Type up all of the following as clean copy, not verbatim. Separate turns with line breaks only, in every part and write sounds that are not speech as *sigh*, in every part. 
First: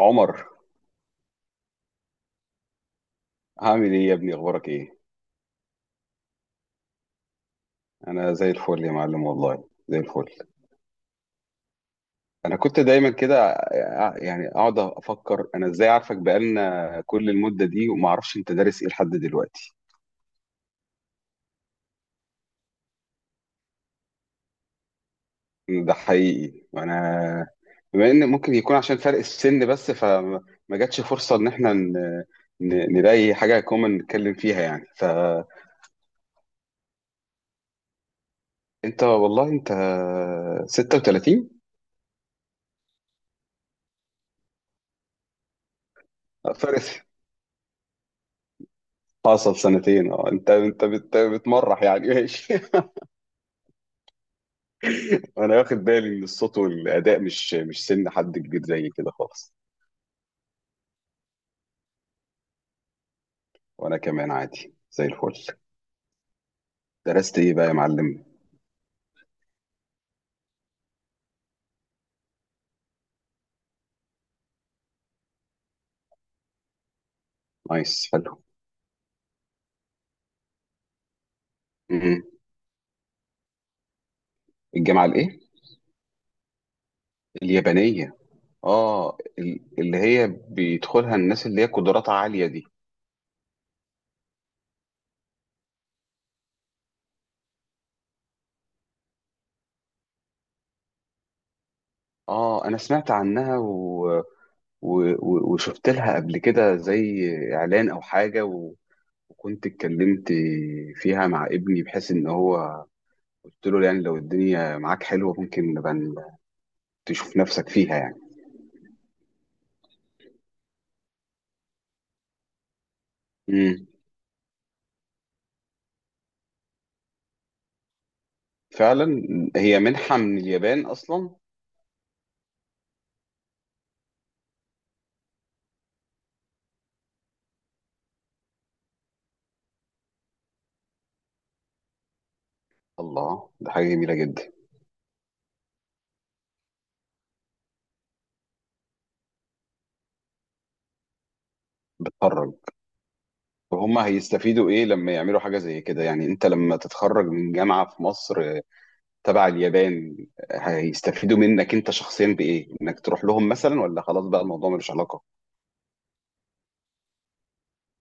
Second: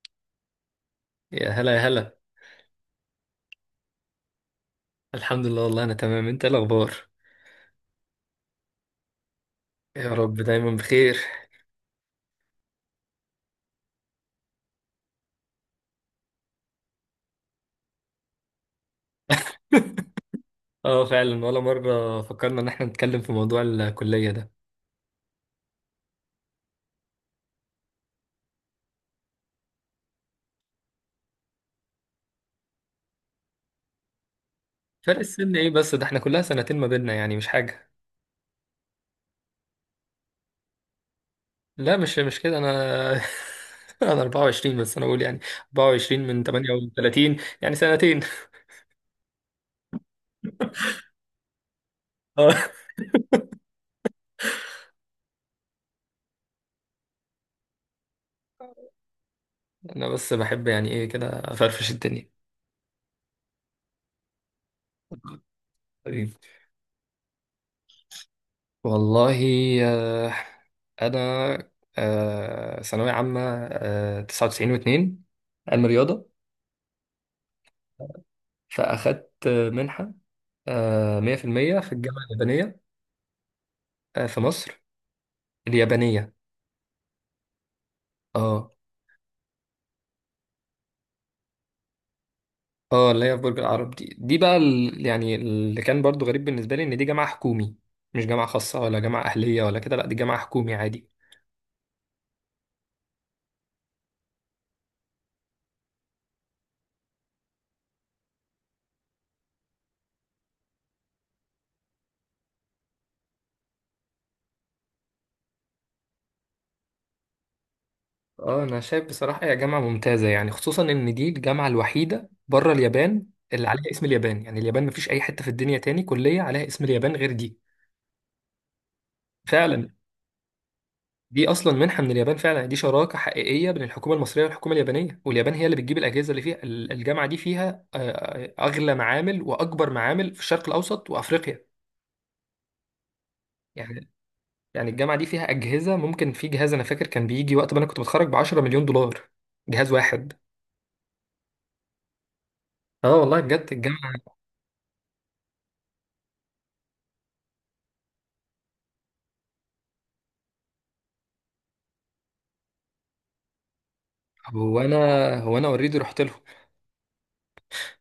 عمر،
يا هلا يا هلا.
هعمل ايه يا ابني؟ اخبارك ايه؟
الحمد لله، والله انا تمام. انت إيه الاخبار؟
انا زي الفل يا معلم، والله زي
يا
الفل.
رب دايما بخير.
انا كنت دايما كده. يعني اقعد افكر انا ازاي عارفك بقالنا كل المدة دي وما اعرفش انت دارس ايه لحد دلوقتي.
اه، فعلا ولا مره فكرنا ان احنا نتكلم في موضوع الكليه ده.
ده حقيقي، وانا بما ان ممكن يكون عشان فرق السن بس، فما ما جاتش فرصة ان احنا نلاقي حاجة كومن نتكلم فيها يعني،
فرق
فانت
السن ايه بس؟ ده احنا كلها سنتين ما بيننا، يعني مش حاجه.
والله انت 36.
لا، مش كده، انا *laughs* انا 24، بس انا بقول يعني 24 من
فرق،
38، يعني سنتين.
حصل سنتين. اه انت بتمرح يعني،
*laughs* اه،
ماشي. انا واخد بالي ان الصوت والاداء مش سن حد كبير زي كده خالص.
انا بس بحب يعني ايه كده افرفش الدنيا.
وانا كمان عادي زي الفل.
حبيبي.
درست ايه بقى يا معلم؟
والله آه، انا ثانويه عامه، 99 و2، علم رياضه.
نايس، حلو.
فأخدت منحة مية في المية في
م-م.
الجامعة اليابانية، في مصر.
الجامعه الايه؟
اليابانية،
اليابانيه.
اه.
اه اللي هي بيدخلها الناس اللي هي قدراتها عاليه دي؟
اه، اللي هي في برج العرب دي، يعني اللي كان برضو غريب بالنسبة لي إن دي جامعة حكومي. مش جامعة خاصة ولا جامعة أهلية ولا كده، لأ دي جامعة حكومي عادي.
اه انا سمعت عنها وشفت لها قبل كده، زي اعلان او حاجه، وكنت اتكلمت فيها مع ابني، بحيث ان هو قلت له يعني لو الدنيا معاك حلوه ممكن نبقى تشوف نفسك فيها يعني.
اه، أنا شايف بصراحة هي جامعة ممتازة، يعني خصوصا إن دي الجامعة الوحيدة بره اليابان اللي
امم.
عليها اسم اليابان. يعني اليابان مفيش أي حتة في الدنيا تاني كلية عليها اسم اليابان غير دي،
فعلا. هي
فعلا.
منحة من اليابان أصلا؟
دي اصلا منحه من اليابان، فعلا دي شراكه حقيقيه بين الحكومه المصريه والحكومه اليابانيه، واليابان هي اللي بتجيب الاجهزه اللي فيها. الجامعه دي فيها اغلى معامل واكبر معامل في الشرق الاوسط وافريقيا.
الله، ده حاجة
يعني
جميلة جدا.
الجامعه دي فيها اجهزه، ممكن في جهاز انا فاكر كان بيجي وقت ما انا كنت بتخرج ب 10 مليون دولار. جهاز واحد.
بتخرج؟
اه والله بجد
وهم
الجامعه.
هيستفيدوا إيه لما يعملوا حاجة زي كده يعني؟ أنت لما تتخرج من جامعة في مصر تبع اليابان، هيستفيدوا منك أنت شخصيا بإيه؟ إنك تروح لهم مثلا، ولا خلاص بقى الموضوع
هو
ملوش
انا
علاقة؟
هو انا اوريدي رحت لهم.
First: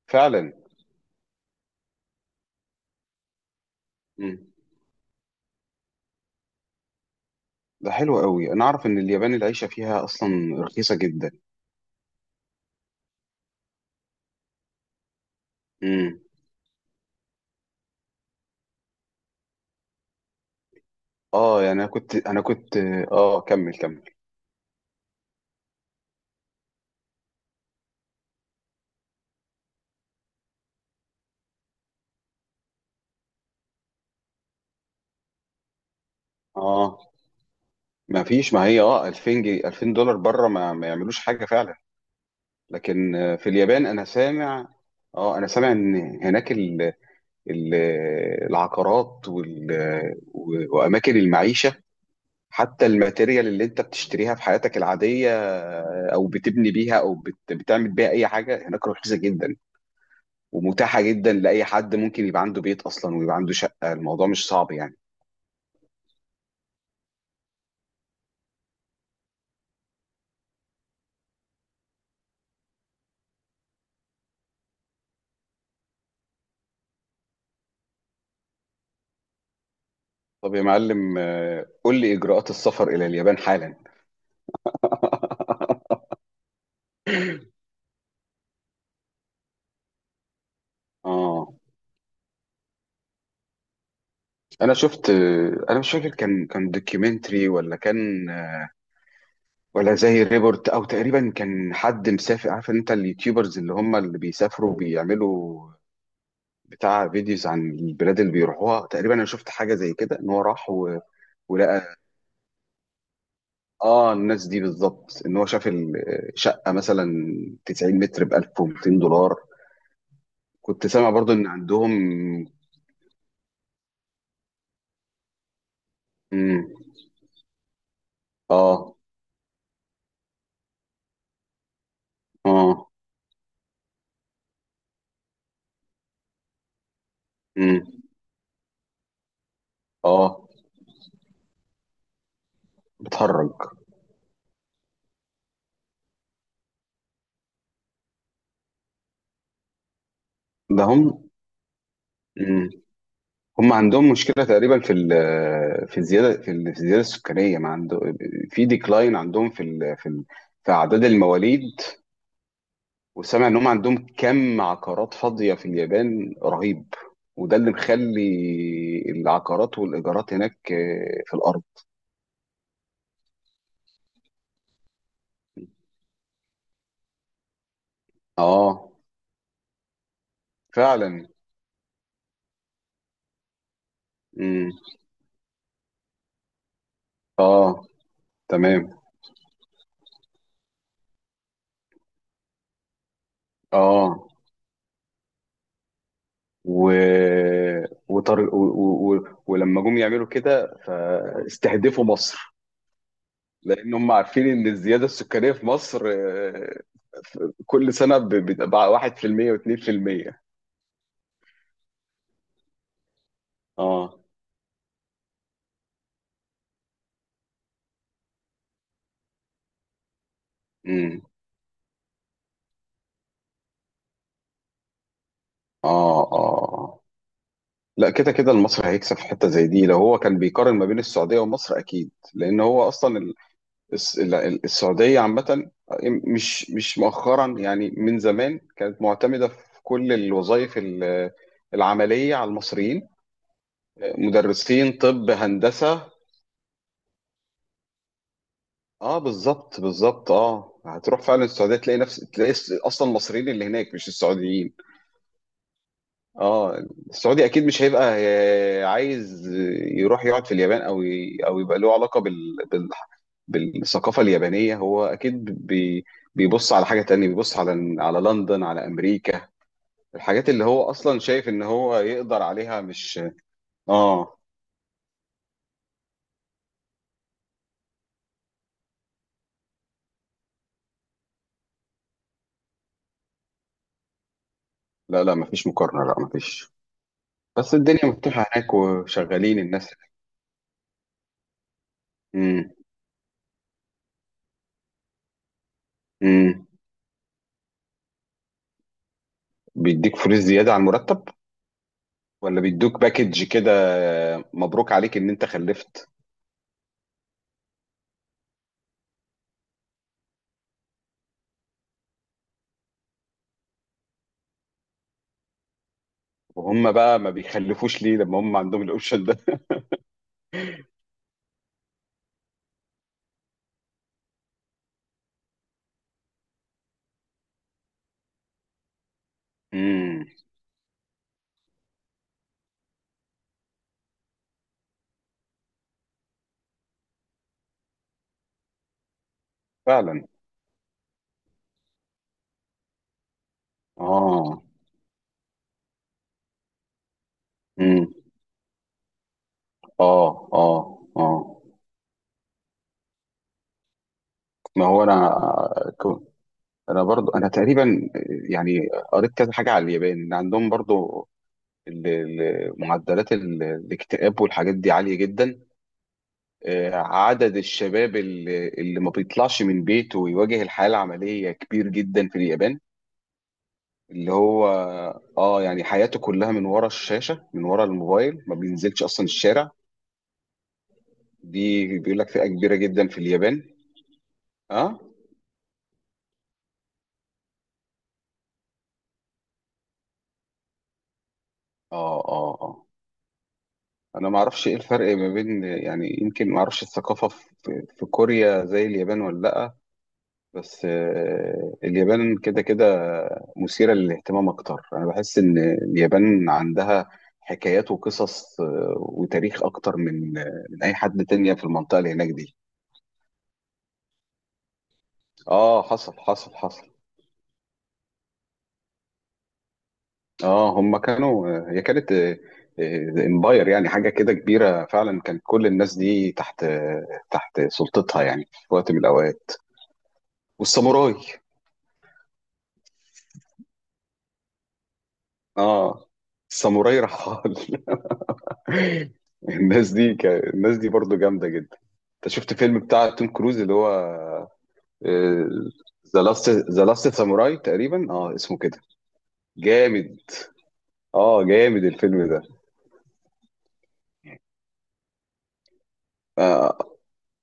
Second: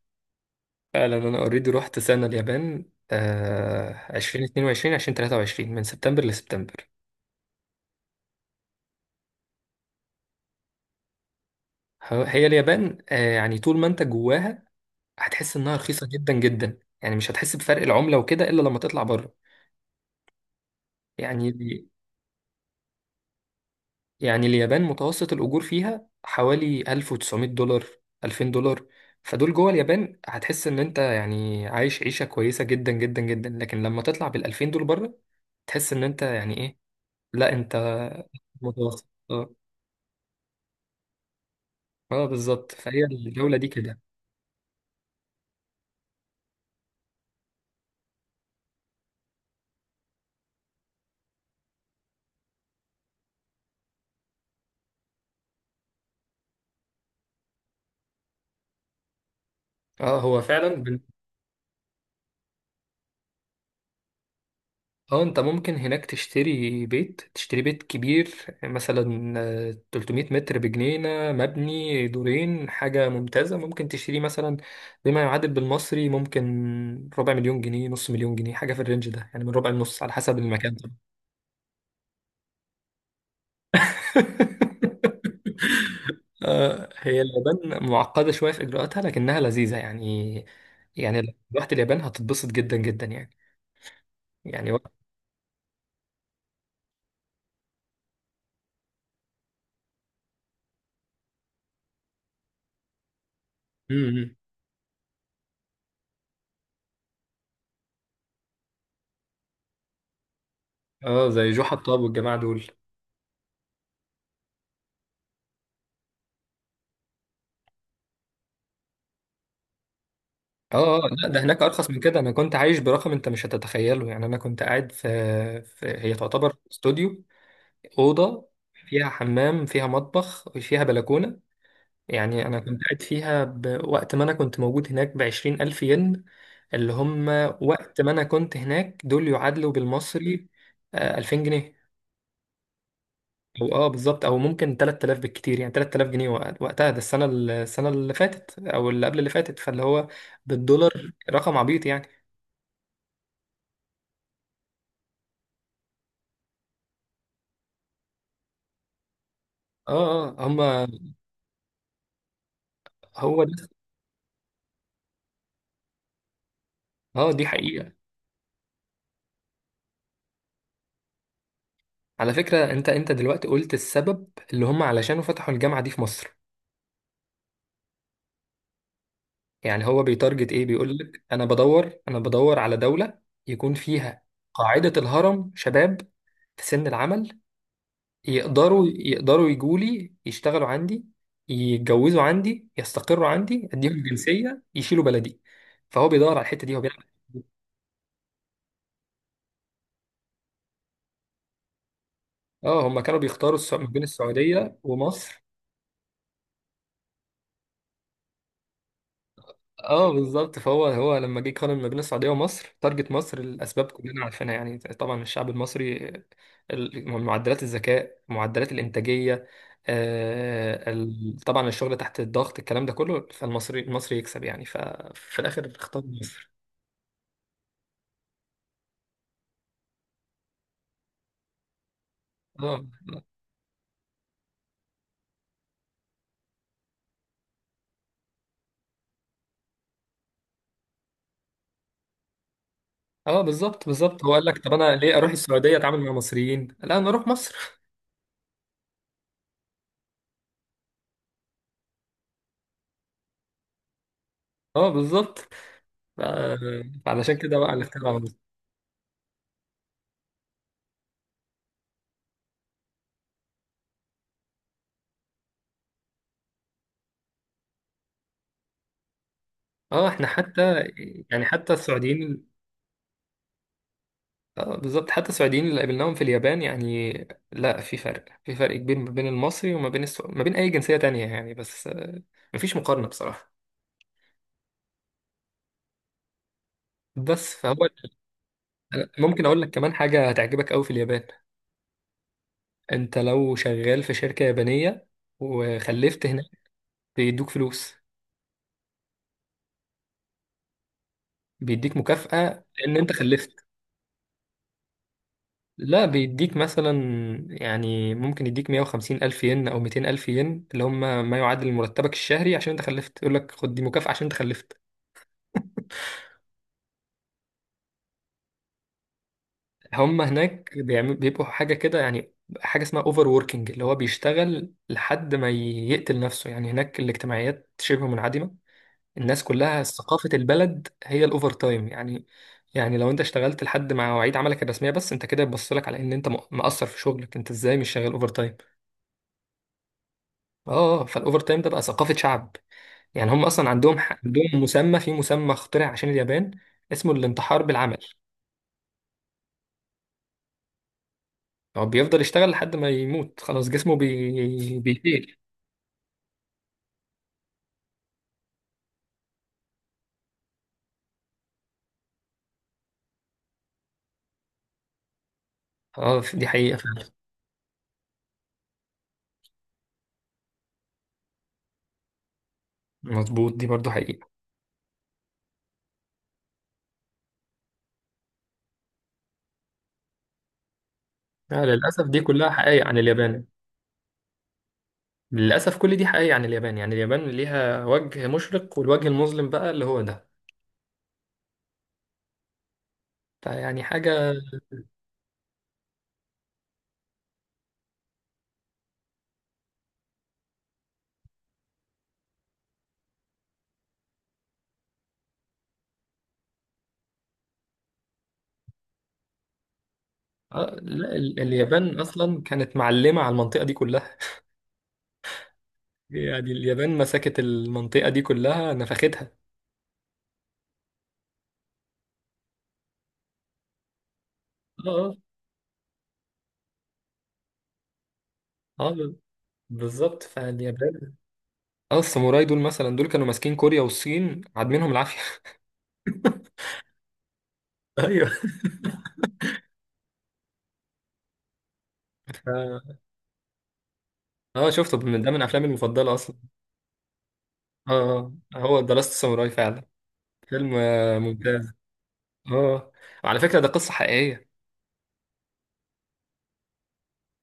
فعلا.
فعلا انا اوريدي رحت سنه اليابان،
امم.
2022 2023، من سبتمبر لسبتمبر.
ده حلو قوي. أنا أعرف إن اليابان العيشة فيها أصلا رخيصة جدا.
هي اليابان، يعني طول ما انت جواها هتحس انها رخيصه
امم.
جدا جدا، يعني مش هتحس بفرق العمله وكده الا لما تطلع بره. يعني
اه يعني، أنا كنت أنا كنت اه كمل، كمل.
اليابان متوسط الاجور فيها حوالي 1900 دولار، 2000 دولار. فدول جوه اليابان هتحس ان انت يعني عايش عيشه كويسه جدا جدا جدا، لكن لما تطلع بال 2000 دول بره تحس ان انت يعني ايه.
اه
لا انت
ما فيش، ما هي
متوسط.
2000
اه،
جنيه 2000 دولار بره ما يعملوش حاجه فعلا.
اه بالظبط، فهي
لكن في
الجوله دي
اليابان
كده.
انا سامع ان هناك ال العقارات، واماكن المعيشه، حتى الماتيريال اللي انت بتشتريها في حياتك العاديه، او بتبني بيها او بتعمل بيها اي حاجه، هناك رخيصه جدا.
اه هو فعلا.
ومتاحه جدا، لاي حد ممكن يبقى عنده بيت اصلا ويبقى عنده شقه. الموضوع مش صعب يعني.
اه، انت ممكن هناك تشتري بيت، تشتري بيت كبير مثلا 300 متر بجنينة مبني دورين، حاجة ممتازة ممكن تشتريه مثلا، بما يعادل بالمصري ممكن ربع مليون جنيه، نص مليون جنيه، حاجة في الرينج ده يعني، من ربع لنص على حسب
طب يا
المكان طبعا.
معلم، قول لي اجراءات السفر الى اليابان حالا.
*laughs*
*laughs*
هي اليابان معقدة شوية في إجراءاتها لكنها لذيذة، يعني لو
اه
رحت اليابان هتتبسط جدا جدا، يعني. يعني
انا
وقت
شفت، انا مش فاكر كان دوكيومنتري ولا كان، ولا زي ريبورت، او تقريبا كان حد مسافر. عارف انت اليوتيوبرز اللي هم اللي بيسافروا بيعملوا بتاع فيديوز عن البلاد اللي بيروحوها؟ تقريبا انا شفت حاجه زي كده، ان هو راح
اه، زي جو
ولقى،
حطاب والجماعة دول.
اه الناس دي بالظبط، ان هو شاف الشقه مثلا 90 متر ب 1200 دولار. كنت
اه، اه،
سامع
لا
برضو
ده
ان
هناك ارخص
عندهم.
من كده، انا كنت عايش برقم انت مش هتتخيله يعني. انا كنت قاعد في هي تعتبر
مم.
استوديو، اوضه
اه.
فيها حمام، فيها مطبخ وفيها بلكونه. يعني انا كنت
اه.
قاعد فيها بوقت ما انا كنت موجود هناك ب 20 الف ين، اللي هم
مم.
وقت ما انا كنت هناك دول يعادلوا
اه.
بالمصري 2000 جنيه.
بتهرج؟
او اه بالظبط، او ممكن 3000 بالكتير، يعني 3000 جنيه وقتها ده. السنه اللي فاتت او اللي قبل اللي فاتت، فاللي هو
ده هم
بالدولار رقم عبيط يعني.
هم عندهم مشكلة تقريبا في الزيادة، في الزيادة السكانية. ما عنده في ديكلاين عندهم
اه اه
في
هما
أعداد المواليد.
هو
وسامع إن هم
ده.
عندهم كم عقارات فاضية في اليابان رهيب.
اه دي
وده اللي
حقيقة.
مخلي العقارات والإيجارات هناك، في الأرض.
على فكرة، انت دلوقتي قلت السبب اللي هم علشانه فتحوا الجامعة دي في مصر.
آه.
يعني هو بيتارجت ايه؟ بيقول لك
فعلا.
انا بدور، انا بدور على دولة يكون فيها
مم.
قاعدة الهرم شباب، في سن العمل،
آه.
يقدروا
تمام.
يقدروا يجوا لي يشتغلوا عندي، يتجوزوا عندي، يستقروا عندي، اديهم
آه
جنسية يشيلوا بلدي. فهو بيدور على الحتة دي، هو
و...
بيعمل.
وطر... و... و... و... ولما جم يعملوا كده فاستهدفوا مصر.
اه، هم كانوا بيختاروا ما
لان
بين
هم عارفين ان
السعودية
الزياده
ومصر.
السكانيه في مصر، كل سنه بتبقى 1%
اه
و2%.
بالظبط، فهو لما جه يقارن ما بين السعوديه ومصر، تارجت مصر. الاسباب
اه.
كلنا عارفينها يعني، طبعا الشعب المصري، معدلات الذكاء، معدلات الانتاجيه،
امم.
طبعا الشغل تحت الضغط، الكلام ده كله، فالمصري المصري يكسب يعني، ففي الاخر اختار
اه،
مصر.
اه، لا، كده كده المصري هيكسب في حته زي دي، لو هو كان بيقارن ما بين السعوديه ومصر اكيد. لان
اه،
هو اصلا
اه
ال- السعوديه عامه مش مؤخرا يعني، من زمان كانت معتمده في كل الوظائف العمليه على المصريين.
اه بالظبط بالظبط، هو قال لك طب
مدرسين،
انا ليه
طب،
اروح السعوديه
هندسه.
اتعامل مع مصريين؟ لا انا اروح مصر.
اه، بالظبط، بالظبط، اه هتروح فعلا السعوديه تلاقي نفس، تلاقي اصلا المصريين اللي هناك، مش السعوديين.
*laughs* اه بالظبط. ف-
اه.
فعلشان
السعودي
كده
اكيد
بقى
مش
اللي
هيبقى
اختار على مصر.
عايز يروح يقعد في اليابان، او او يبقى له علاقه بالثقافه اليابانيه. هو اكيد بيبص على حاجه تانية، بيبص على لندن، على امريكا.
اه احنا
الحاجات اللي
حتى
هو اصلا
يعني
شايف ان
حتى
هو يقدر
السعوديين.
عليها، مش. اه،
اه بالظبط، حتى السعوديين اللي قابلناهم في اليابان يعني، لا في فرق، في فرق كبير ما بين المصري وما بين ما بين اي جنسية تانية يعني، بس مفيش مقارنة بصراحة.
لا، لا مفيش مقارنه، لا مفيش.
بس
بس
فهو،
الدنيا مفتوحه هناك
أنا ممكن
وشغالين
اقول لك كمان
الناس.
حاجة هتعجبك قوي في اليابان. انت لو شغال في شركة يابانية وخلفت هناك،
امم.
بيدوك فلوس،
بيديك فلوس زيادة على المرتب؟
بيديك
ولا
مكافأة لان
بيدوك
انت
باكج
خلفت.
كده، مبروك عليك ان انت
لا
خلفت؟
بيديك مثلا، يعني ممكن يديك 150 ألف ين أو 200 ألف ين، اللي هم ما يعادل مرتبك الشهري عشان أنت خلفت. يقول لك خد دي مكافأة عشان أنت خلفت.
وهم بقى ما بيخلفوش ليه لما هم عندهم الاوبشن ده؟ *laughs*
هم هناك بيبقوا حاجة كده يعني، حاجة اسمها اوفر ووركينج، اللي هو بيشتغل لحد ما يقتل نفسه يعني. هناك الاجتماعيات شبه منعدمة، الناس كلها
امم.
ثقافة البلد هي الاوفر تايم يعني. يعني لو انت اشتغلت لحد ما مواعيد عملك الرسمية بس، انت كده بتبص لك على ان انت مقصر في شغلك، انت ازاي مش شغال اوفر تايم؟
فعلا.
اه فالاوفر تايم ده بقى ثقافة شعب يعني. هم اصلا عندهم
اه.
مسمى، في مسمى اخترع عشان اليابان، اسمه الانتحار بالعمل.
امم. اه، اه. اه.
هو بيفضل يشتغل لحد ما يموت، خلاص جسمه
ما هو
بيفيل.
انا، كو- انا برضو تقريبا يعني قريت كذا حاجة على اليابان، ان عندهم برضو معدلات الاكتئاب والحاجات دي عالية جدا.
اه دي حقيقة فعلا.
عدد الشباب اللي ما بيطلعش من بيته ويواجه الحياة العملية كبير جدا في اليابان.
مظبوط دي برضو حقيقة.
اللي هو، اه يعني حياته كلها من ورا الشاشة، من ورا الموبايل، ما بينزلش أصلا الشارع.
لا
دي
للأسف
بيقول
دي
لك فئة
كلها
كبيرة
حقائق عن
جدا في
اليابان.
اليابان. اه،
للأسف كل دي حقائق عن اليابان. يعني اليابان ليها وجه مشرق والوجه المظلم بقى اللي هو ده،
اه، اه، اه.
فيعني
انا
حاجة.
ما اعرفش ايه الفرق ما بين، يعني يمكن ما اعرفش الثقافة في كوريا زي اليابان ولا لا. بس اليابان كده كده مثيرة للاهتمام أكتر. أنا بحس إن اليابان عندها حكايات وقصص، وتاريخ أكتر من آه،
آه
من أي
لا،
حد تاني في المنطقة
اليابان
اللي هناك
أصلا
دي.
كانت معلمة على المنطقة دي كلها.
آه، حصل،
يعني
حصل، حصل.
اليابان مسكت المنطقة دي كلها نفختها.
هم كانوا آه، هي كانت امباير يعني، حاجة كده كبيرة،
اه
فعلا كانت كل الناس دي تحت، تحت سلطتها يعني في
اه
وقت من
اه
الأوقات.
بالظبط، فاليابان.
والساموراي.
اه الساموراي دول مثلا، دول كانوا ماسكين كوريا والصين عادمينهم العافية.
آه الساموراي رحال.
*laughs* ايوه.
الناس دي برضو جامدة جدا. انت شفت فيلم
ف-
بتاع توم كروز اللي هو
اه شفته، من أفلامي المفضلة
ذا
أصلا.
لاست ذا لاست ساموراي
اه،
تقريبا، اسمه كده؟
هو ذا لاست ساموراي فعلا.
جامد.
فيلم
اه،
ممتاز.
جامد الفيلم ده.
اه، وعلى فكرة ده قصة حقيقية.
آه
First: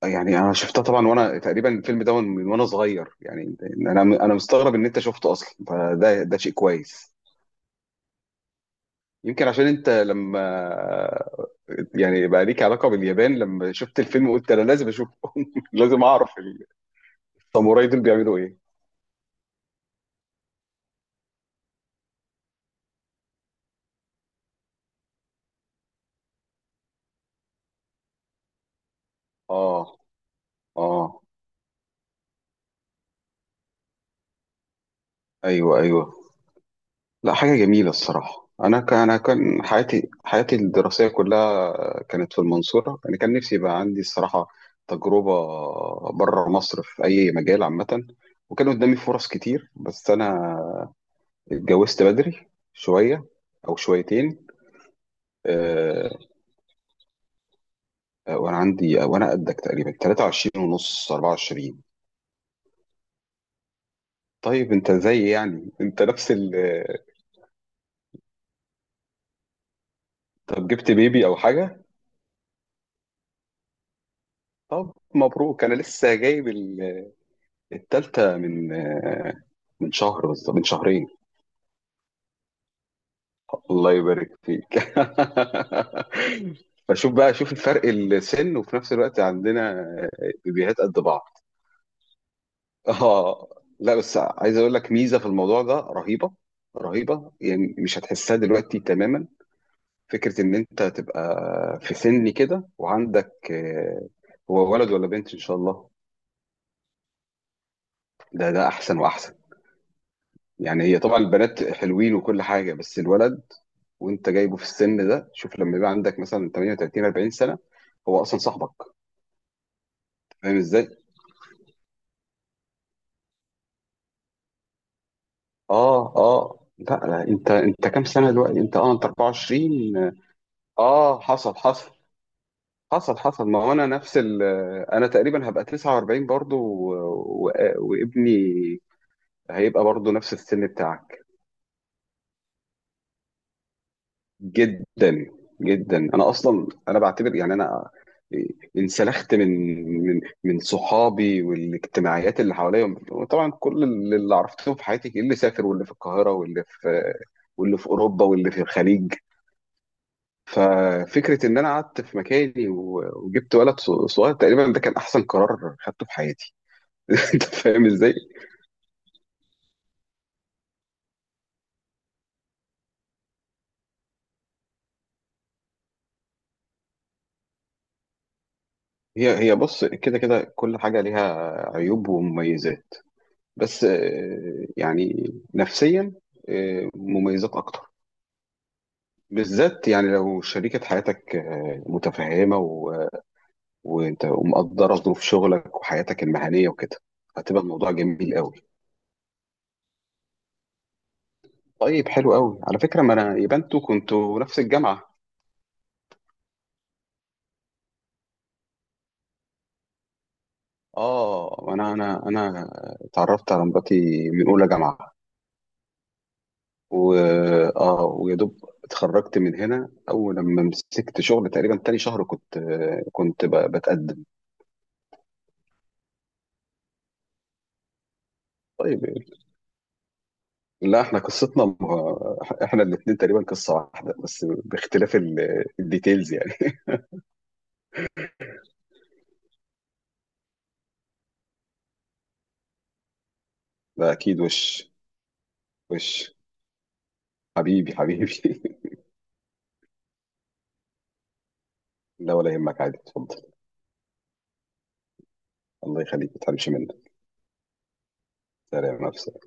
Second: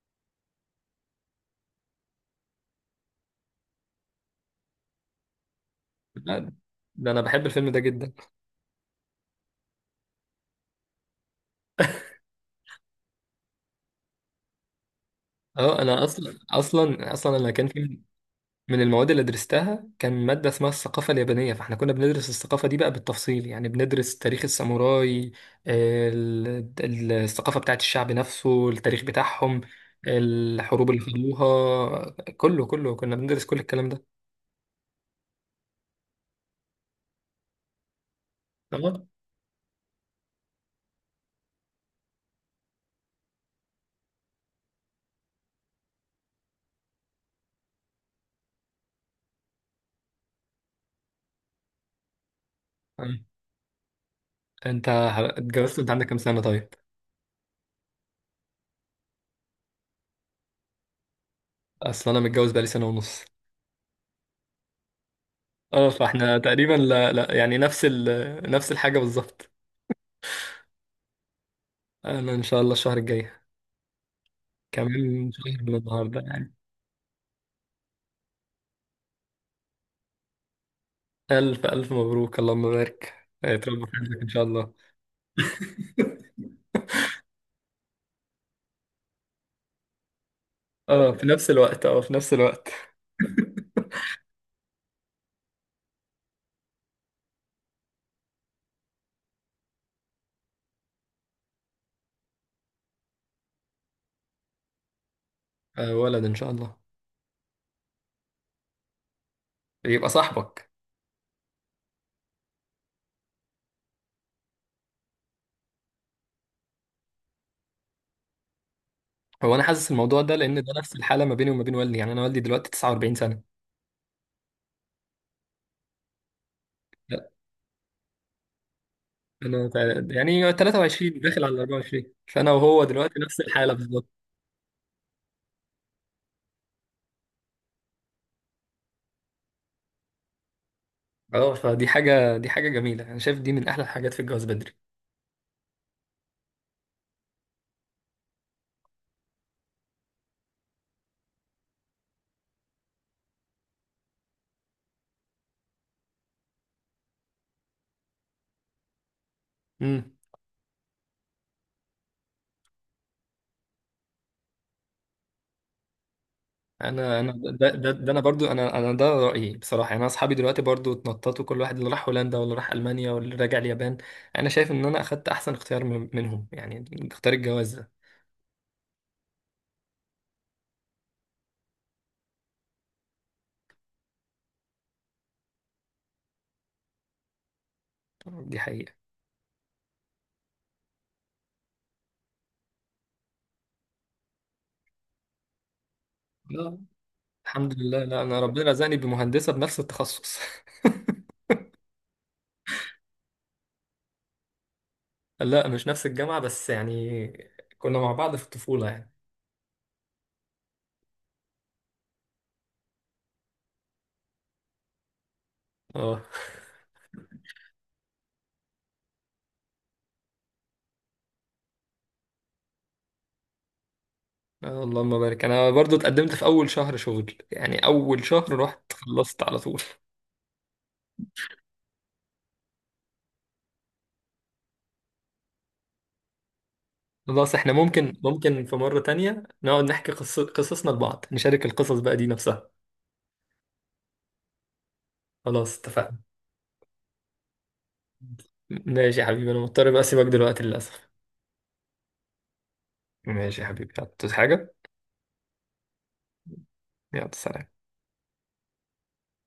يعني انا شفتها طبعا، وانا تقريبا الفيلم ده من وانا صغير يعني. انا مستغرب ان انت شفته اصلا، فده
لا،
شيء
ده
كويس.
انا بحب الفيلم ده جدا.
يمكن عشان انت لما، يعني بقى ليك علاقه باليابان، لما شفت الفيلم قلت انا لازم اشوفه. *laughs*
اه،
لازم
انا
اعرف.
اصلا اصلا اصلا انا كان
الساموراي
في
دول بيعملوا ايه؟
من المواد اللي درستها كان مادة اسمها الثقافة اليابانية، فاحنا كنا بندرس الثقافة دي بقى بالتفصيل، يعني بندرس تاريخ الساموراي، الثقافة بتاعت الشعب نفسه، التاريخ بتاعهم،
اه،
الحروب اللي
اه.
خدوها، كله كله كنا بندرس كل الكلام ده.
ايوه، ايوه. لا، حاجه جميله الصراحه. انا كان
تمام.
انا كان حياتي الدراسيه كلها كانت في المنصوره. انا كان نفسي يبقى عندي الصراحه تجربه بره مصر في اي مجال عامه. وكان قدامي فرص كتير، بس انا اتجوزت بدري
آه.
شويه، او شويتين.
انت اتجوزت، انت عندك
آه
كام سنة طيب؟
وانا قدك تقريبا، 23 ونص، 24.
اصل انا متجوز بقالي سنه ونص.
طيب، انت زي يعني
اه
انت نفس
فاحنا
ال.
تقريبا، لا لا يعني نفس نفس الحاجه بالظبط.
طب جبت بيبي او حاجه؟
انا ان شاء الله الشهر الجاي،
طب
كمان شهر
مبروك، انا
من
لسه
النهارده
جايب
يعني.
التالتة من شهر بالظبط، من شهرين.
الف الف مبروك، اللهم بارك. تربى في
الله
حياتك ان
يبارك
شاء الله.
فيك. *laughs* فشوف بقى، شوف الفرق السن، وفي نفس الوقت عندنا بيبيهات قد
اه في
بعض.
نفس الوقت، اه في نفس الوقت.
اه. لا بس عايز اقول لك ميزة في الموضوع ده رهيبة، رهيبة يعني مش هتحسها دلوقتي تماما. فكرة ان انت تبقى في سن كده وعندك، هو ولد ولا بنت ان شاء الله؟
آه ولد ان شاء الله،
ده احسن واحسن.
يبقى صاحبك.
يعني هي طبعا البنات حلوين وكل حاجه، بس الولد وانت جايبه في السن ده، شوف لما يبقى عندك مثلا 38، 40 سنه، هو اصلا صاحبك.
هو انا حاسس الموضوع ده
فاهم
لان ده
ازاي؟
نفس الحاله ما بيني وما بين والدي، يعني انا والدي دلوقتي 49 سنه.
اه، اه، لا، لا،
لا
انت كام سنه دلوقتي؟ انت
انا
24.
يعني 23
اه،
داخل
حصل،
على
حصل،
24، فانا وهو دلوقتي
حصل،
نفس
حصل. ما هو
الحاله
انا
بالظبط.
نفس ال، انا تقريبا هبقى 49 برضو، وابني هيبقى برضو نفس السن بتاعك.
اه فدي حاجه، دي حاجه جميله، انا شايف دي من احلى الحاجات في الجواز بدري.
جدا، جدا. انا اصلا، انا بعتبر يعني انا انسلخت من صحابي والاجتماعيات اللي حواليا. طبعا كل اللي عرفتهم في حياتي، اللي سافر واللي في القاهره واللي في اوروبا واللي في الخليج.
امم.
ففكره ان انا قعدت في مكاني، وجبت ولد صغير تقريبا، ده كان احسن قرار خدته في حياتي.
انا انا
*laughs* انت
ده,
فاهم
ده, ده
ازاي؟
انا برضو انا انا ده رايي بصراحه يعني. انا اصحابي دلوقتي برضو اتنططوا، كل واحد اللي راح هولندا واللي راح المانيا واللي راجع اليابان. انا شايف ان انا اخدت احسن اختيار منهم يعني، اختيار الجواز ده.
هي بص، كده كده كل حاجه ليها عيوب ومميزات. بس يعني نفسيا، مميزات اكتر.
دي حقيقه.
بالذات يعني، لو شريكة حياتك متفهمة وانت، ومقدرة ظروف شغلك وحياتك المهنية
لا
وكده، هتبقى
الحمد
الموضوع
لله، لا
جميل
انا
قوي.
ربنا رزقني بمهندسه بنفس التخصص.
طيب، حلو قوي. على فكرة، ما انا يبقى انتوا كنتوا نفس الجامعة.
*laughs* لا مش نفس الجامعه، بس يعني كنا مع بعض في الطفوله يعني.
اه، انا اتعرفت على مراتي من اولى جامعة.
اه،
و اه ويا دوب اتخرجت من هنا. اول لما مسكت شغل، تقريبا تاني شهر كنت بتقدم.
اللهم بارك. انا برضو اتقدمت في اول شهر شغل، يعني اول شهر رحت
طيب.
خلصت على طول.
لا، احنا قصتنا ما... احنا الاثنين تقريبا قصة واحدة، بس باختلاف الديتيلز يعني.
خلاص احنا ممكن في مرة تانية نقعد نحكي قصصنا لبعض، نشارك القصص بقى دي نفسها.
*laughs* ده اكيد، وش،
خلاص اتفقنا.
وش، حبيبي، حبيبي.
ماشي يا حبيبي، انا مضطر بقى اسيبك دلوقتي للاسف.
*laughs* لا، ولا يهمك، عادي، اتفضل.
ماشي يا حبيبي، يلا، عاوز حاجة؟
الله يخليك، ما تحرمش منك.
يلا سلام.
سلام.